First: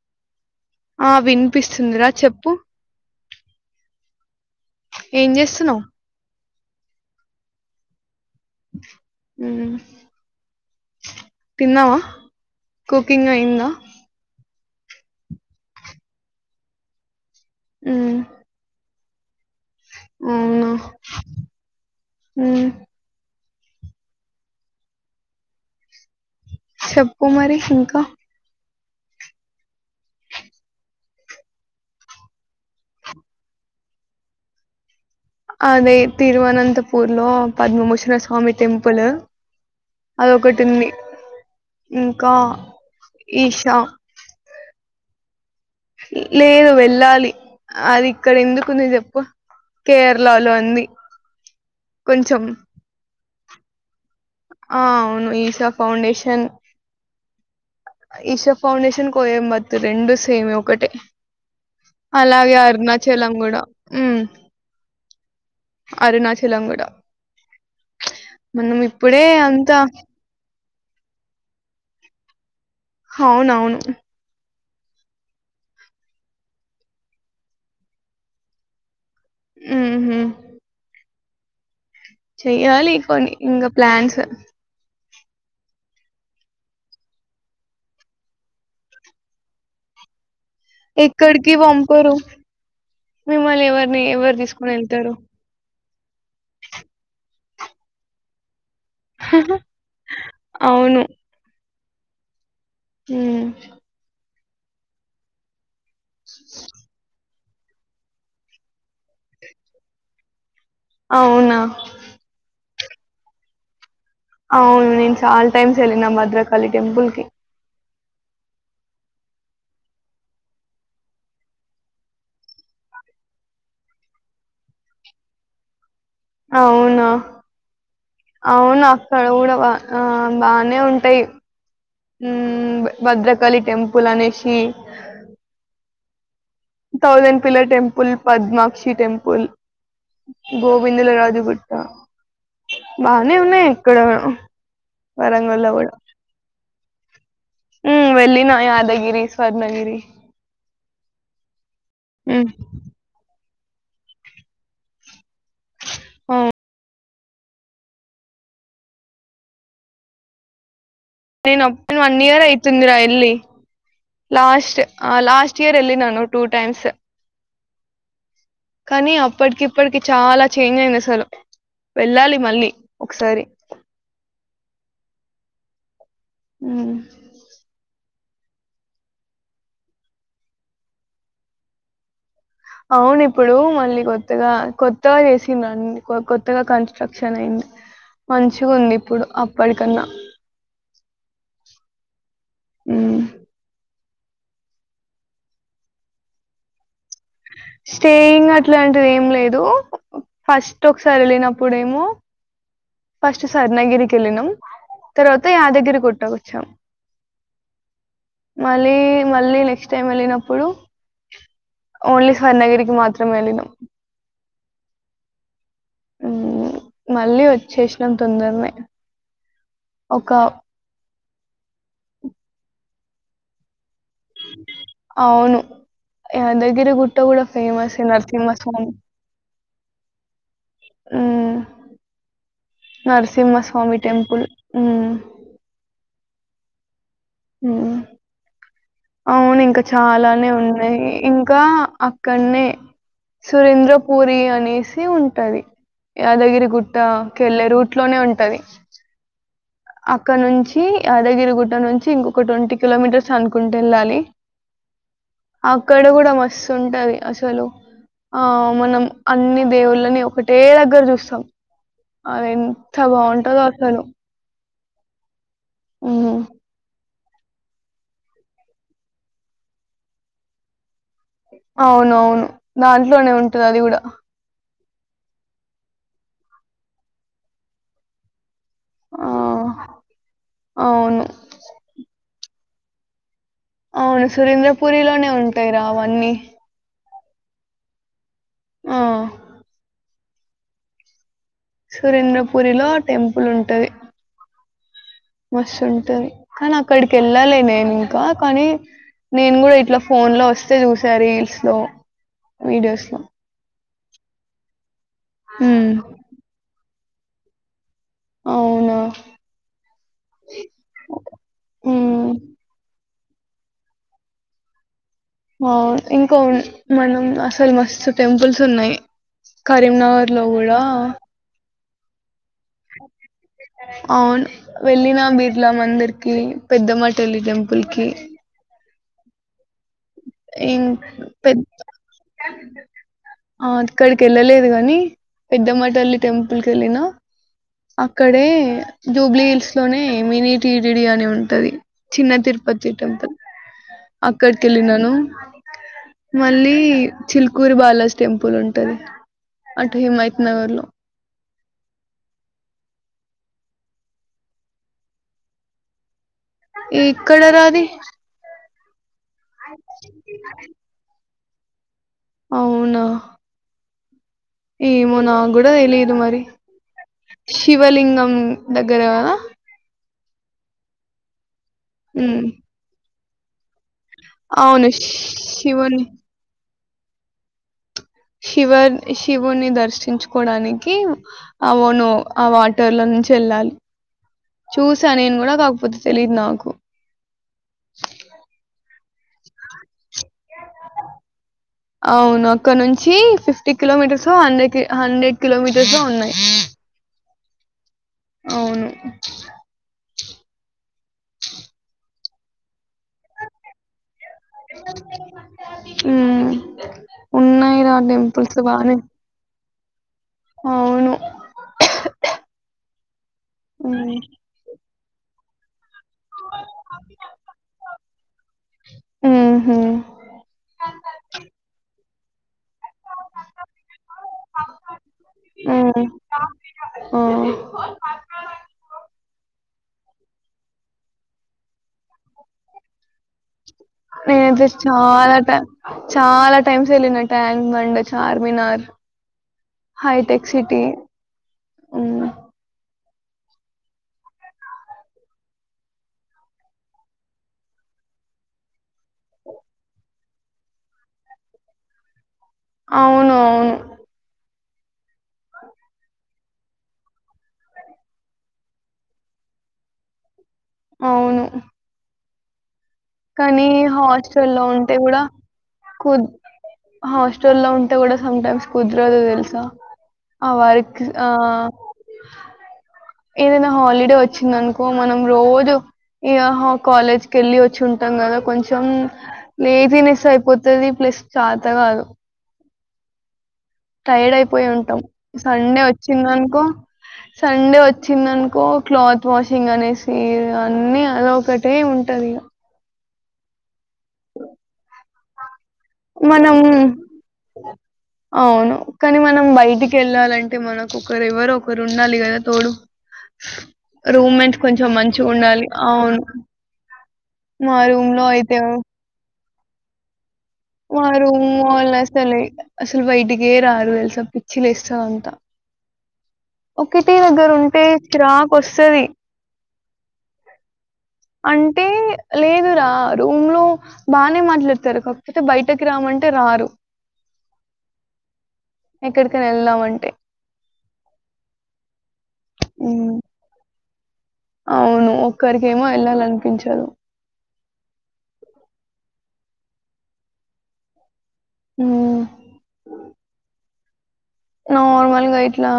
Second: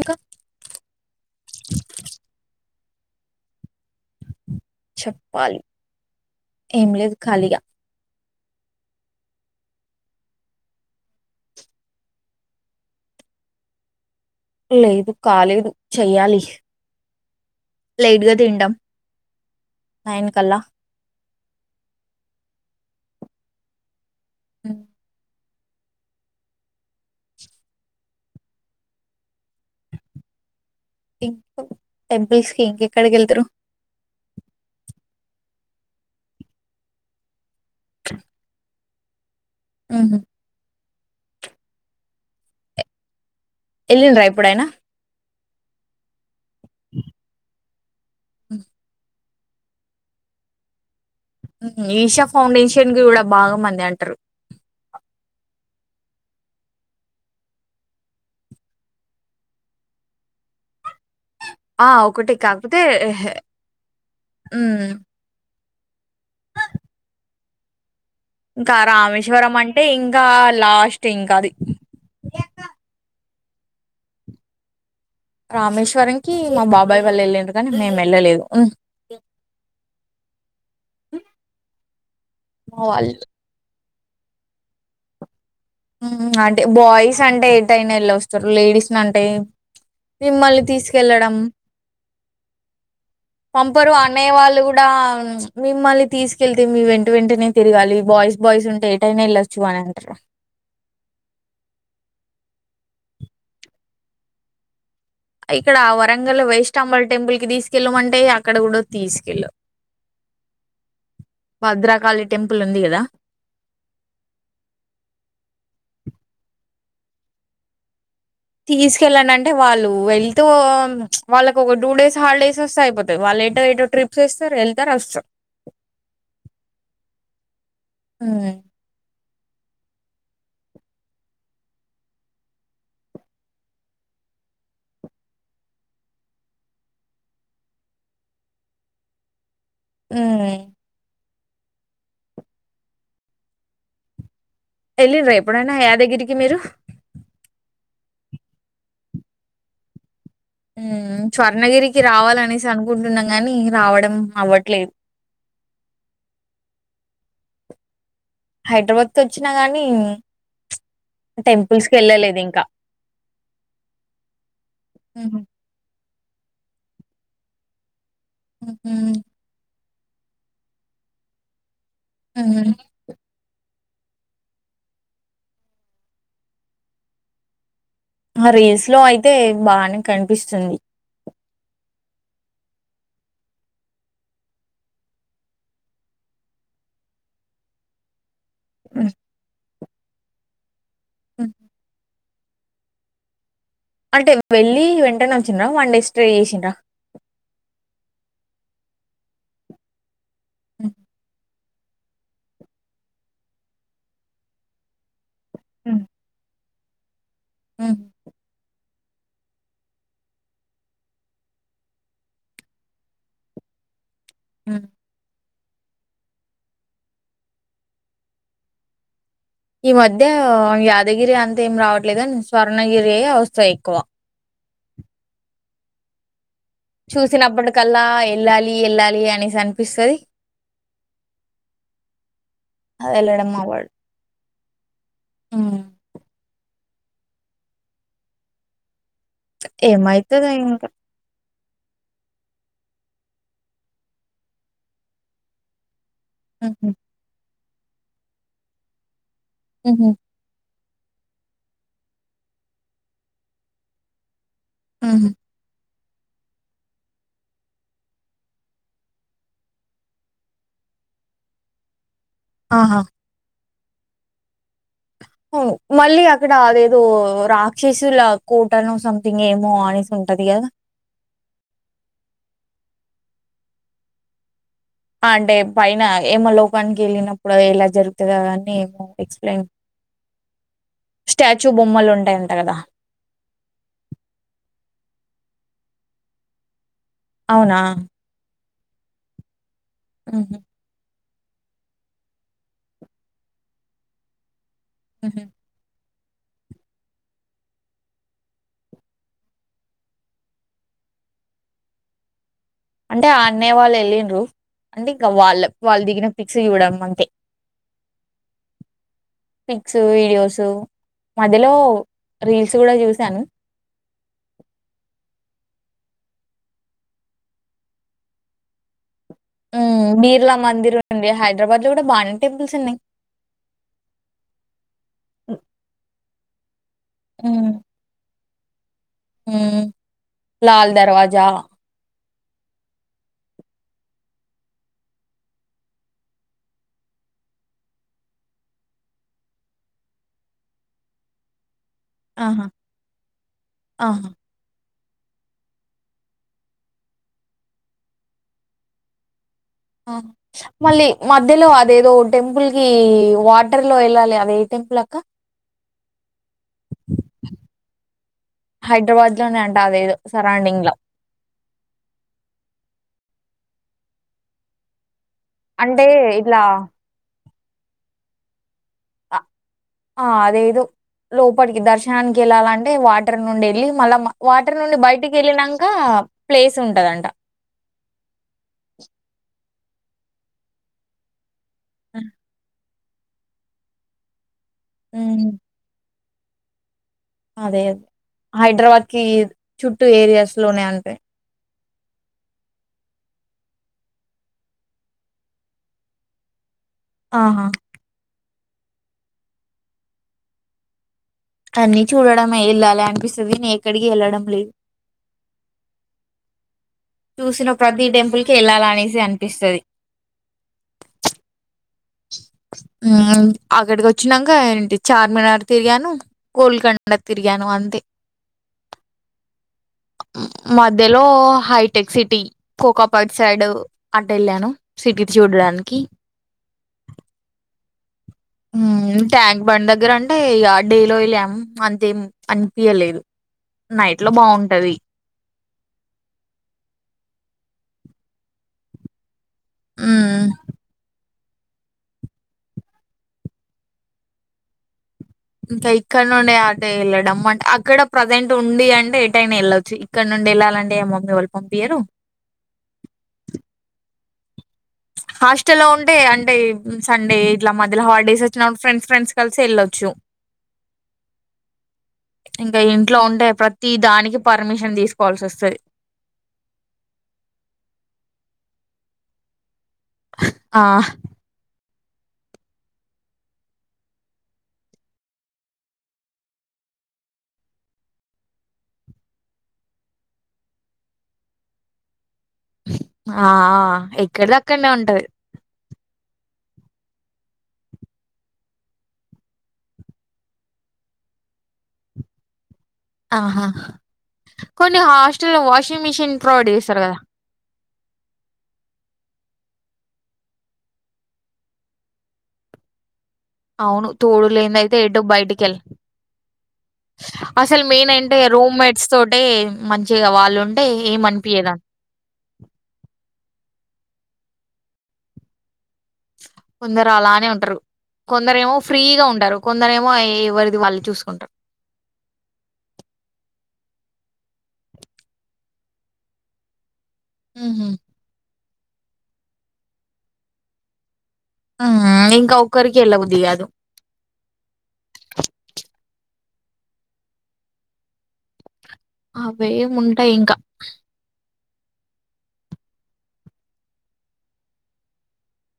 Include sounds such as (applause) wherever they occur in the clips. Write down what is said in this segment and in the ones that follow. ఇంకా ఆ వినిపిస్తుందిరా చెప్పు ఏం చేస్తున్నావు ఎం లేదు ఖాలీగా హు తిన్నావా కుకింగ్ అయింద లేదు కాలేదు చెయ్యాలి ఉమ్, లైట్ గా తింటాం నైన్ కల్లా అవునా హు హు చెప్పు కుమారి ఇంకా ఇం టెంపుల్స్ కి ఇంకెక్కడికి వెళ్తారు అదే తిరువనంతపూర్లో పద్మ మోచ్చిన స్వామి త ప్పుల ఉహు. అదొటింది ఇంకా ఈషా ఏళ్లిండ్ర ఏప్పుడాయనా లేదు వెళ్ళాలి అది ఇక్కడ ఎందుకుంది చెప్పు కేరళ లో అంది ఈషా ఫౌండేషన్కి ఇ కూడా బాగా మంది అంటారు ఆ అవును ఈశా ఫౌండషన్ ఈష ఫౌండేషన్ కోయంబతు రెండు సేమ్ ఒకటే ఆ ఒకటి అలాగే కాకపోతే ఎహ్, అరుణాచలం కూడా ఉ ఉమ్ అరుణాచలంగడ ఇంకా రామేశ్వరం అంటే ఇంకా లాస్ కష్టేంకాది అవునవును రామేశ్వరం కి మా బాబాయ్ వాళ్ళ వెళ్ళారు కానీ మేము వెళ్ళలేదు ఉ మా చెయాలి వాళ్ళు కొ ఇం ప్లాన్స్ అంటే బాయ్స్ అంటే ఏ టైనా వెళ్ళి వస్తారు లేడీస్ అంటే మిమ్మల్ని తీసుకెళ్ళడం ఎక్కడికి పంపరు మిమ్మల్ని పంపరు ఎవరిని ఎవరు అనేవాళ్ళు తీసుకుని కూడా వెళ్తారు మిమ్మల్ని తీసుకెళ్తే మీ వెంట వెంటనేిగాలి బా్స్ బాయ్స్ ఉంట డేట్యినే ఇలాచ్చువానంట హ ఇక్కడ ఆ వరంగల్ వైష్ంబల్ టెంపుల్ కి తీసుకెళ్ళమంటే అక్కడ కూడా తీసుకెళ్ళ అవునా భద్రాకాళి టెంపుల్ ఉంది కద అవును నేను చాల్ టైమ్స్ ఎళ్ళిన భద్రకాళి టెంపుల్ కి తీసుకెళ్ళండి అంటే వాళ్ళు వెళ్తూ వాళ్ళకి ఒక టూ డేస్ హాలిడేస్ వస్తే అయిపోతాయి వాళ్ళు ఎటో ఎటో ట్రిప్స్ వేస్తారు వెళ్తారు వస్తారు అవునా ఉమ్, అవునా క్కడ కూడా బా ఆ బానే ఉంటాయి ఉమ్మ్ భద్రకాళి టెంపుల్ అనేసి thousand pillar temple Padmakshi temple ఉమ్. గోవిందల రాజు గు (inaudible) బానే ఉన్నాయి ఇక్కడ వెళ్ళిర్రా వరంగల్లో ఎప్పుడైనా కూడా యాదగిరికి మీరు ఉమ్ వెళ్ళిన యాదగిరి స్వర్ణగిరి ఉమ్మ్ స్వర్ణగిరి ఉమ్ రావాలనేసి అనుకుంటున్నాం గాని రావడం అవ్వట్లేదు అవును హైదరాబాద్ త వచ్చినా గానీ నేను అప్పన్ వన్ ఇయర్ యితుందిరా ఇ లాస్ట్ ఆ ఉహు. లాస్ట్ ఇయర్ ఎ న టూ టైమ్స్ ఉహూ. కానీ అప్పటికి ప్పటికి చాలా చేంజ్ అయింది అసలు వెళ్ళాలి మళ్ళీ హ్మ్. ఒకసారి ఉమ్ ఆ రీల్స్ లో అయితే బానే కనిపిస్తుంది అవును ఇప్పుడు మళ్ళీ కొత్తగా కొత్తగా చేసి అన్ని కొత్తగా కన్స్ట్రక్షన్ అయింది హ్మ్. మంచిగుందిప్పుడు అప్పటి కన్నా హ ఉమ్ (unintelligible) టే వెళ్ళి వెంటనే వచ్చిండ్రా వన్ డే స్టే చేసిండ్రా స్టేయింగ్ అట్లాంటిది ఏం లేదు ఫస్ట్ హ్మ్. ఒక సారెళ్ళిన ప్పుడేమో ఫస్ట్ స్వర్ణగిరి కెళ్లినం తర్వాత హ్మ్. యాదగిరిగుట్ట వచ్చాం హ్మ్. మ ళ్ళీ మళ్ళీ నెక్స్ట్ టైం వెళ్ళినప్పుడు ఓన్లీ స్వర్ణగిరికి మాత్రం వెళ్ళినాం ఉమ్ మళ్ళీ వచ్చేసినం తొందరనే ఈ మధ్య ఒక యాద్ దగిరి అన్ తేం రావట్లేదని స్వర్ణగిరి యే వస్తాయ్ ఎక్కువ అవును యాదగిరి గుట్ట కూడా ఫేమస్ చూసినప్పటికల్లా ఎళ్ళాలి ఎళ్ళాలి అనేసి అ పిస్తది. అది వెళ్ళడం నరసింహ అవ్వదు స్వామి టెంపుల్. హ్ హ్మ్ హ్మ్ అవును ఇంకా ఏమైతదో చాలానే ఇంకా ఉన్నయి. ఇం ఇంకా అక్కన్నే సురేంద్ర పూరి అనేసి ఉంటది. హుహు. యాదగిరిగుట్ట కేల్లె రూట్ ఇంట్లోనే ఉంటది హుహు. అక్కడ నుంచి కి యాదగిరిగుట్ట నుంచి ఇంకొక ట్వంటీ కిలోమీటర్స్ అనుకుంట ఎళ్ళాలి. హుహ్ అక్కడ కూడా మస్తు ఉంటది. అసలు ఆ మనం అన్ని దేవుళ్ళని ఒకటే దగ్గరా చూస్తం. అది ఎంత ఆహా బావుంటదో కను అవును మళ్ళీ అక్కడ అదేదో రాక్షసుల కోటనో సంథింగ్ ఏమో అనేసి ఉంటది కదా. అవునువును దాంట్లోనే ఉంటది అది కూడా. అంటే పైన యమ లోకానికి వెళ్ళినప్పుడు ఎలా జరుగుతదో గాని ఎమో ఆ ఎక్స్ప్లెయిన్ అవును స్టాచ్యూ బొమ్మలు ఉంటాయంటా కదా. అవును సురేంద్రపురిలోనే ఉంటాయి రా అవన్నీ. అవునా ఆ ఆహ సురేంద్రపురిలో టెంపుల్ ఉంటది. మ్హూ. మస్స్తుంటది. కానీ అక్కడికి ఎళ్ళలే నేను ఇంకా కానీ నేను కూడా ఇట్లా ఫోన్ లో వస్తే చూసా రీల్స్ లో. వీడియోస్ లో అంటే ఆ అన్నయ వాళ్ళు వెళ్ళిన్రు అంటే ఇంకా వాళ్ళ ఉమ్, వాళ్ళు దిగిన పిక్స్ చూడడం అం తే అవునా పిక్స్, వీడియోస్ మధ్యలో ఉమ్, రీల్స్ కూడా చూసి సాను అవును ఇంకా ఉ మనం అసలు మస్తు టెంపుల్స్ ఉన్నయి. హ్ బిర్లా మందిర్ ఉంది హైదరాబాద్ కూడా బానే అవును వెళ్ళినా బీర్లా మందిర్ కి పెద్దమ్మ తల్లి టెంపుల్ కి. హ ల ఇం దరవాజా పెద్ద ఆ అక్కడికి వెళ్ళలేదు కాని పెద్దమటల్లి టెంపుల్ క వెళ్ళిన అక్కడే జూబ్లీ హిల్స్ లోనే మినీ టీటిడి అని ఉంటది చిన్న ఆహా తిరుపతిటం ఆహా అక్కడి తెలిన హలో మళ్ళీ చిల్కూరి బాలాజ్ టెంపుల్ ఉంటది అటు ఆ హిమాయత్ నగర్ లో మళ్ళీ మ మధ్యలో అదేదో టెంపుల్ కి వాటర్ లో వెళ్ళాలి అది ఏ టెంపుల్ అక్కా. ఎక్కడ రా అది. హైదరాబాద్ అంట అదేదు సరౌండింగ్ లో అవునా ఏమనా కూడా అంటే తెలిదు మరి ఇట్లా శివలింగం దగ్గరవ ఆ ఆ అదేదు లో ఇప్పటికి దర్శనానికి ఉమ్ వెళ్ాలంటే వాటి ఉండేి మళ్ళ వాటర్ అవును నుండి బయటికి వెళ్ళినాక శివుని ప్లేస్ ఉంటదంట శివ శివోని దర్శన సృష్టించుకోవడానికి అవును అ బటర్ లో నుంచి వెళ్ళాలి చూసా నేను ఉమ్, కూడా కాకపోతు తెలిదు నాకు అదే అదే హైదరాబాద్ క చుట్టూ ఏరియాస్ లోనే అంటాయి అవును అక్కడ నుంచి ఫిఫ్టీ కిలోమీటర్స్ హండ్రెడ్ి హండ్రెడ్ కిలోమీటర్స్ో ఉన్నాయి ఆహా అవును అనీ చూడమే వెళ్ళాలి అనిపిస్తుంది నే ఎక్కడికి వెళ్డం అ (inaudible) చూసిన ప్రతి టెంపుల్ కి వెళ్ళాల అనేసి అనిపిస్తుంది అవును హు అక్కడికి ఉమ్ వచ్చినాక ఏంటి చార్మినార్ తిరిగాను కోలికండ తిరిగాను అంతే ఉహు మధ్యలో height tech City Kokapet side అంట వెళ్ళాను సిటీ చూడడానికి ప బం దగ్గర అంటే డేలో వెళ్ళాము అంతేం అనిపియలేదు నైట్‌లో నేనయితే బావుంటది. చాలా ట చాలా టైమ్స్ వెళ్ళిన ట అండ్ మండ చార్మినార్ హ్మ్. హైటెక్ సిటీ అవు ఇంకా ఇక్కడ నుండడి అటే వెళ్ళడం అంటే అక్కడ ప్రజెంట్ ఉండి అంటే ఏ టైనా వెళ్ళొచ్చు ఇక్కడ నుండి వెళ్ళాలంటే ఏ మమ్మీ వాళ్ళు పంపియ్యరు అవును అవును హాస్టల్లో ఉంటే అంటే సండే ఇట్లా మధ్యలో హాలిడేస్ వచ్చినప్పుడు ఫ్రెండ్స్ ఫ్రెండ్స్ కలిసి వెళ్ళొచ్చు అవును అం కానీ హాస్టల్ లో ఉంటే కూడా తీసుకోవాల్సి వస్తది కుద్ హాస్టల్లో ఉంటే కూడా సమ్ టైమ్స్ కుద్ కుదరదు తెలుసా ఎవరు ఆ (unintelligible) ఏదైనా హాలిడే వచ్చిందనుకో మనం రోజు ఇ కాలేజ్కి వెళ్ళి వచ్చి ఉంటాం కదా కొంచెం లేజినెస్ అయిపోతుది ప్లస్ చాత కాదు (unintelligible) టైర్డ్ ఎక్కడిది అయిపోయి అక్కడనే ఉంటాం ఉంటది సండే వచ్చిందనుకో సండే వచ్చిందనుకో క్లాత్ వాషింగ్ అనేసి అన్ని అద ఒకటే ఉంటంది ఇక ఆహా కొన్ని హాస్టల్ వా వాషింగ్ మిషిన్ మనం ప్రొవైడ్ చేస్తారు కదా అవును కానీ మనం బయటికి వెళ్ళాలంటే మనకు ఒకరు ఎవరు ఒకరు ఉండాలి కదా తోడు అవును తోడు రూమ్మేట్స్ లేద కొంచెం అయితే ఎటు మంచిగా ఉండాలి బయటికళ్ళ లేము అవును మా అసలు మెయిన్ రూమ్ లో ఏంటే రూమ్ మేట్స్ తో అంటే మంచిగా వా మారు అళ్ళ సలే అసలు బయటి గే రారు తెలు ఇ పిచ్చి లేస్తుంది అంతా కొందరు ఒకటి దగ్గర అలానే ఉంటారు ఉంటే క్రాక్ కొందరేమో వస్తుది ఫ్రీగా ఉంటారు కొందరేమో ఎవరిది వాళ్ళు చూసుకుంటారు అంటే లేదు రా రూమ్ లో బానే మాట్లాడతారు కాయితే బయటకి రామంటే రారు ఉ హ్ ఎక్కడికన్నా వెళ్దామంటే ఇంకా ఒకరికి ఎల్ల ఉమ్, బుద్ది కాదు అవును ఒక్కరికేమో వెళ్ళాలనిపించదు అవేం ఉంటయి ఇంకా అ నార్మల్గా ఇట్లా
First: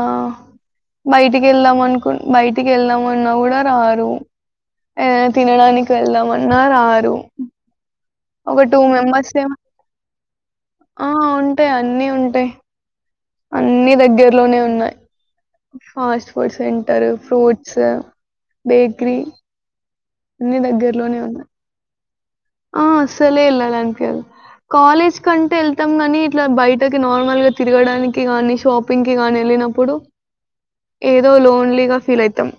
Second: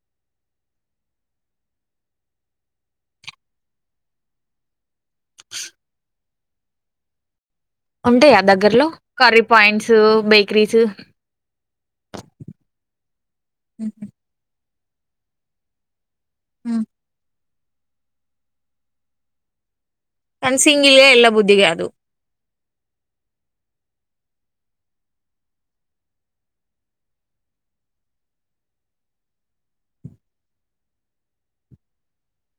బయటికి వెళ్దాం అనుకు బయటికి వెళ్దామన్నా కూడా రారు. ఏదన్నా తినడానికి వెళ్దామన్నా రారు. ఉంటాయా ఒక టూ దగ్గరలో మెంబర్స్ కర్రీ ఏమో పాయింట్స్ బేకరీస్ ఆ ఉంటాయి అన్నీ ఉంటాయి అన్ని ఉమ్ దగ్గర్లోనే ఉన్నాయి ఫాస్ట్ ఫుడ్ సెంటర్ ఫ్రూట్ స బేకరి కానీ సింగిల్ గా వెళ్ళ బుద్ధి కాదు ఆ అస్సలే వెళ్ళాలనిపీయదు. కాలేజ్ కంటే వెళ్తాం గానీ ఇట్లా బయటకి నార్మల్గా తిరగడానికి గానీ షాపింగ్ కి గాని వెళ్ళినప్పుడు ఏదో లోన్లీగా ఫీల్ అయితాం.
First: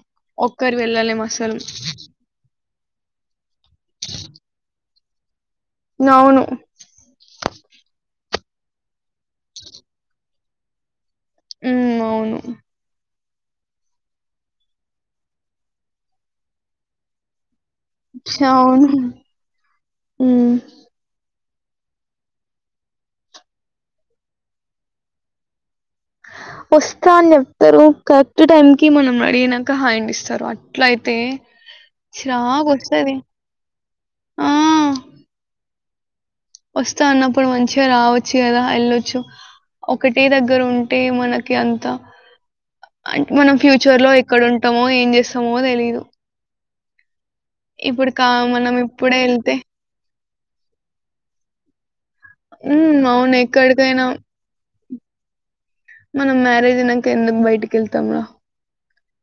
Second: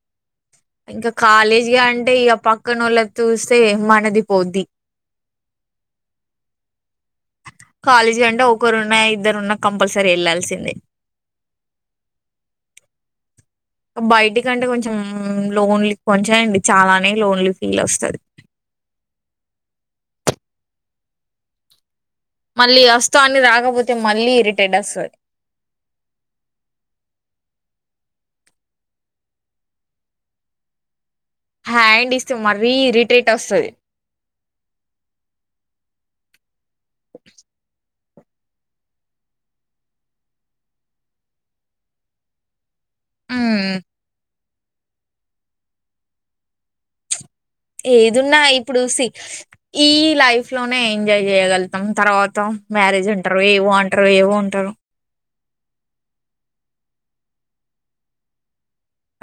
ఒక్కరు ఇంక వెళ్ళలేం అసలు కాలేజీగా అంటే ఇక పక్కనోళ్లది చూస్తే మనది పోద్ది అవును కాలేజ్ కంటే ఒకరున్నా ఇద్దరున్న కంపల్సరీ వెళ్లాాల్సిందే ఉ అవును బయటికంటే కొంచెం లోన్లీ కొంచెమేంది చాలానే లోన్లీ ఫీ అవును ఉ మళ్ళీ వస్త అని రాకపోతే మళ్ళీ ఇరిటేట్ వస్తది వస్తా అని చెప్తరు కరెక్ట్ టైం కి మనం రెడీ అయినాక హాండ్ ఇస్తారు అట్ల అ హ్యాండ్ ఇస్తే స్రా మరీ పది ఇరిటేట్ వస్తది ఆ (unintelligible) వస్తా అన్నప్పుడు మంచిగా రావ చ్చు కదా వెళ్లొచ్చు ఒకటే దగ్గర ఉంటే మనకి అంత అం మనం ఉమ్ ఫ్యూచర్ లో ఎక్కడ ఉంటమో ఏం చేస్తామో తెలిదు ఏదున్నా ఇప్పుడు సి ఈ లైఫ్ లోనే ఎజాయ్ చేయగల్తాం తర్వాత హ్మ్, మ్యారేజ్ అవును అంటరు ఏవో ఎక్కడికైనా అంటరు ఏవో అంటరు (inaudible) మనం మ్యారేజ్ అయినాక ఎందుకు బయటికి వెళ్తాం రా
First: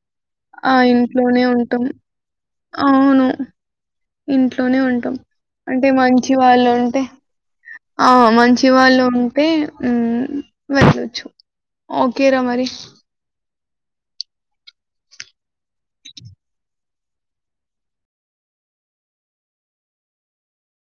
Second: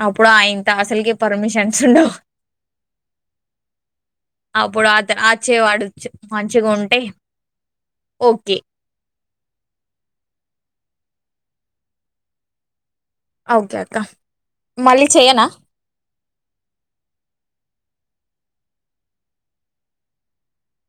అప్పుడు ఆయింత ఆ అసలుకే ఇంట్లోనే పర్మిషన్స్ ఉంటాం. ఉండవు అవును ఇంట్లోనే అప్పుడు అత ఉంటాం. వచ్చేవాడు అంటే మంచివాళ్ళు మంచిగా ఉంటే ఆ ఓకే మంచి వాళ్ళు ఉంటే అ వెళ్లొచ్చు ఓకే ర మరి ఓకే అత్త మళ్ళీ చేయనా